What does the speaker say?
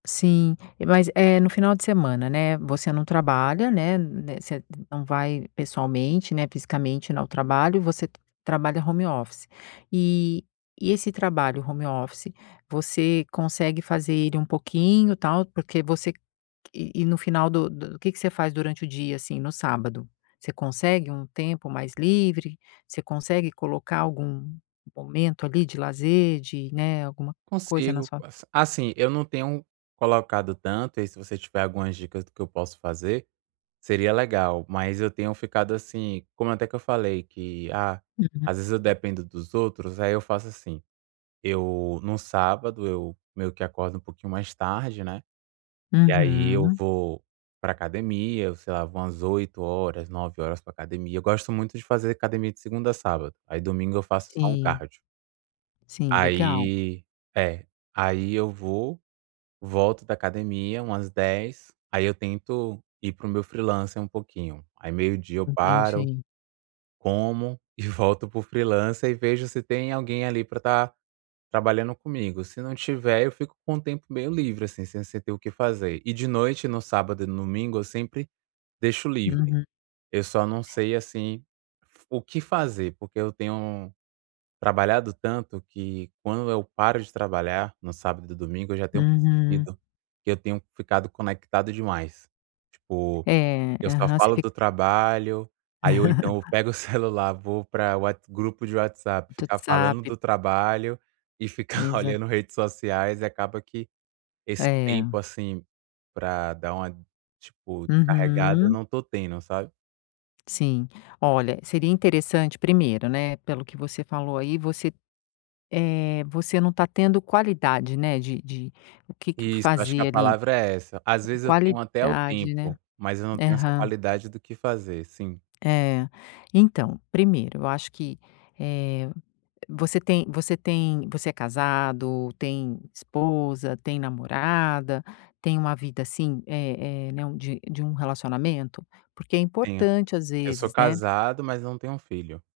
Sim, mas, eh, no final de semana, né, você não trabalha, né né, você não vai pessoalmente, né, fisicamente n ao trabalho, você trabalha home office. E e esse trabalho home office você consegue fazer ele um pouquinho, tal, porque você e e no final do do que que você faz durante o dia, assim, no sábado? Você consegue um tempo mais livre? Você consegue colocar algum momento, ali, de lazer de, né, alguma coisa na Consigo. sua As assim, eu não tenho colocado tanto e aí, se você tiver algumas dicas do que eu posso fazer, seria legal. Mas eu tenho ficado, assim, como até que eu falei que, ah, Uhum. às vezes eu dependo dos outros, aí eu faço assim, eu num sábado eu meio que acordo um pouquinho mais tarde, né, e aí eu Uhum. vou pra academia, eu sei lá, vou umas 8h, 9h pra academia. Eu gosto muito de fazer academia de segunda a sábado, aí domingo eu faço só um Sim. cardio. Sim, legal. Aí é. Aí eu vou, volto da academia umas 10h, aí eu tento ir para o meu freelancer um pouquinho. Aí meio dia eu paro, Entendi. como, e volto para o freelancer e vejo se tem alguém ali pra estar trabalhando comigo, se não tiver, eu fico com o tempo meio livre, assim, sem se ter o que fazer. E de noite, no sábado e no domingo, eu sempre deixo livre. Uhum. Eu só não sei, assim, f o que fazer, porque eu tenho trabalhado tanto que quando eu paro de trabalhar, no sábado e domingo, eu já tenho Uhum. percebido que eu tenho ficado conectado demais. Tipo, É, eu só aham, você falo fica do trabalho, aí ou então eu pego o celular, vou pra What grupo de WhatsApp Do ficar falando WhatsApp. do trabalho e ficar Exa olhando redes sociais, e acaba que esse É. tempo, assim, pra dar uma, tipo, descarregada, eu Uhum. não tô tendo, sabe. Sim. Olha, seria interessante primeiro, né, pelo que você falou aí, você, eh, você não tá tendo qualidade, né, de de o que que Isso, eu acho que a fazer, ali. palavra é essa. Às É vezes eu tenho até o qualidade, né. tempo, mas eu não tenho essa Aham. qualidade do que fazer. Sim. É, então, primeiro eu acho que, eh, você tem você tem você é casado, tem esposa, tem namorada, tem uma vida, assim, eh eh, né, de de um relacionamento? Porque é Tenho. importante, às Eu sou vezes, né. casado, mas não tenho filho.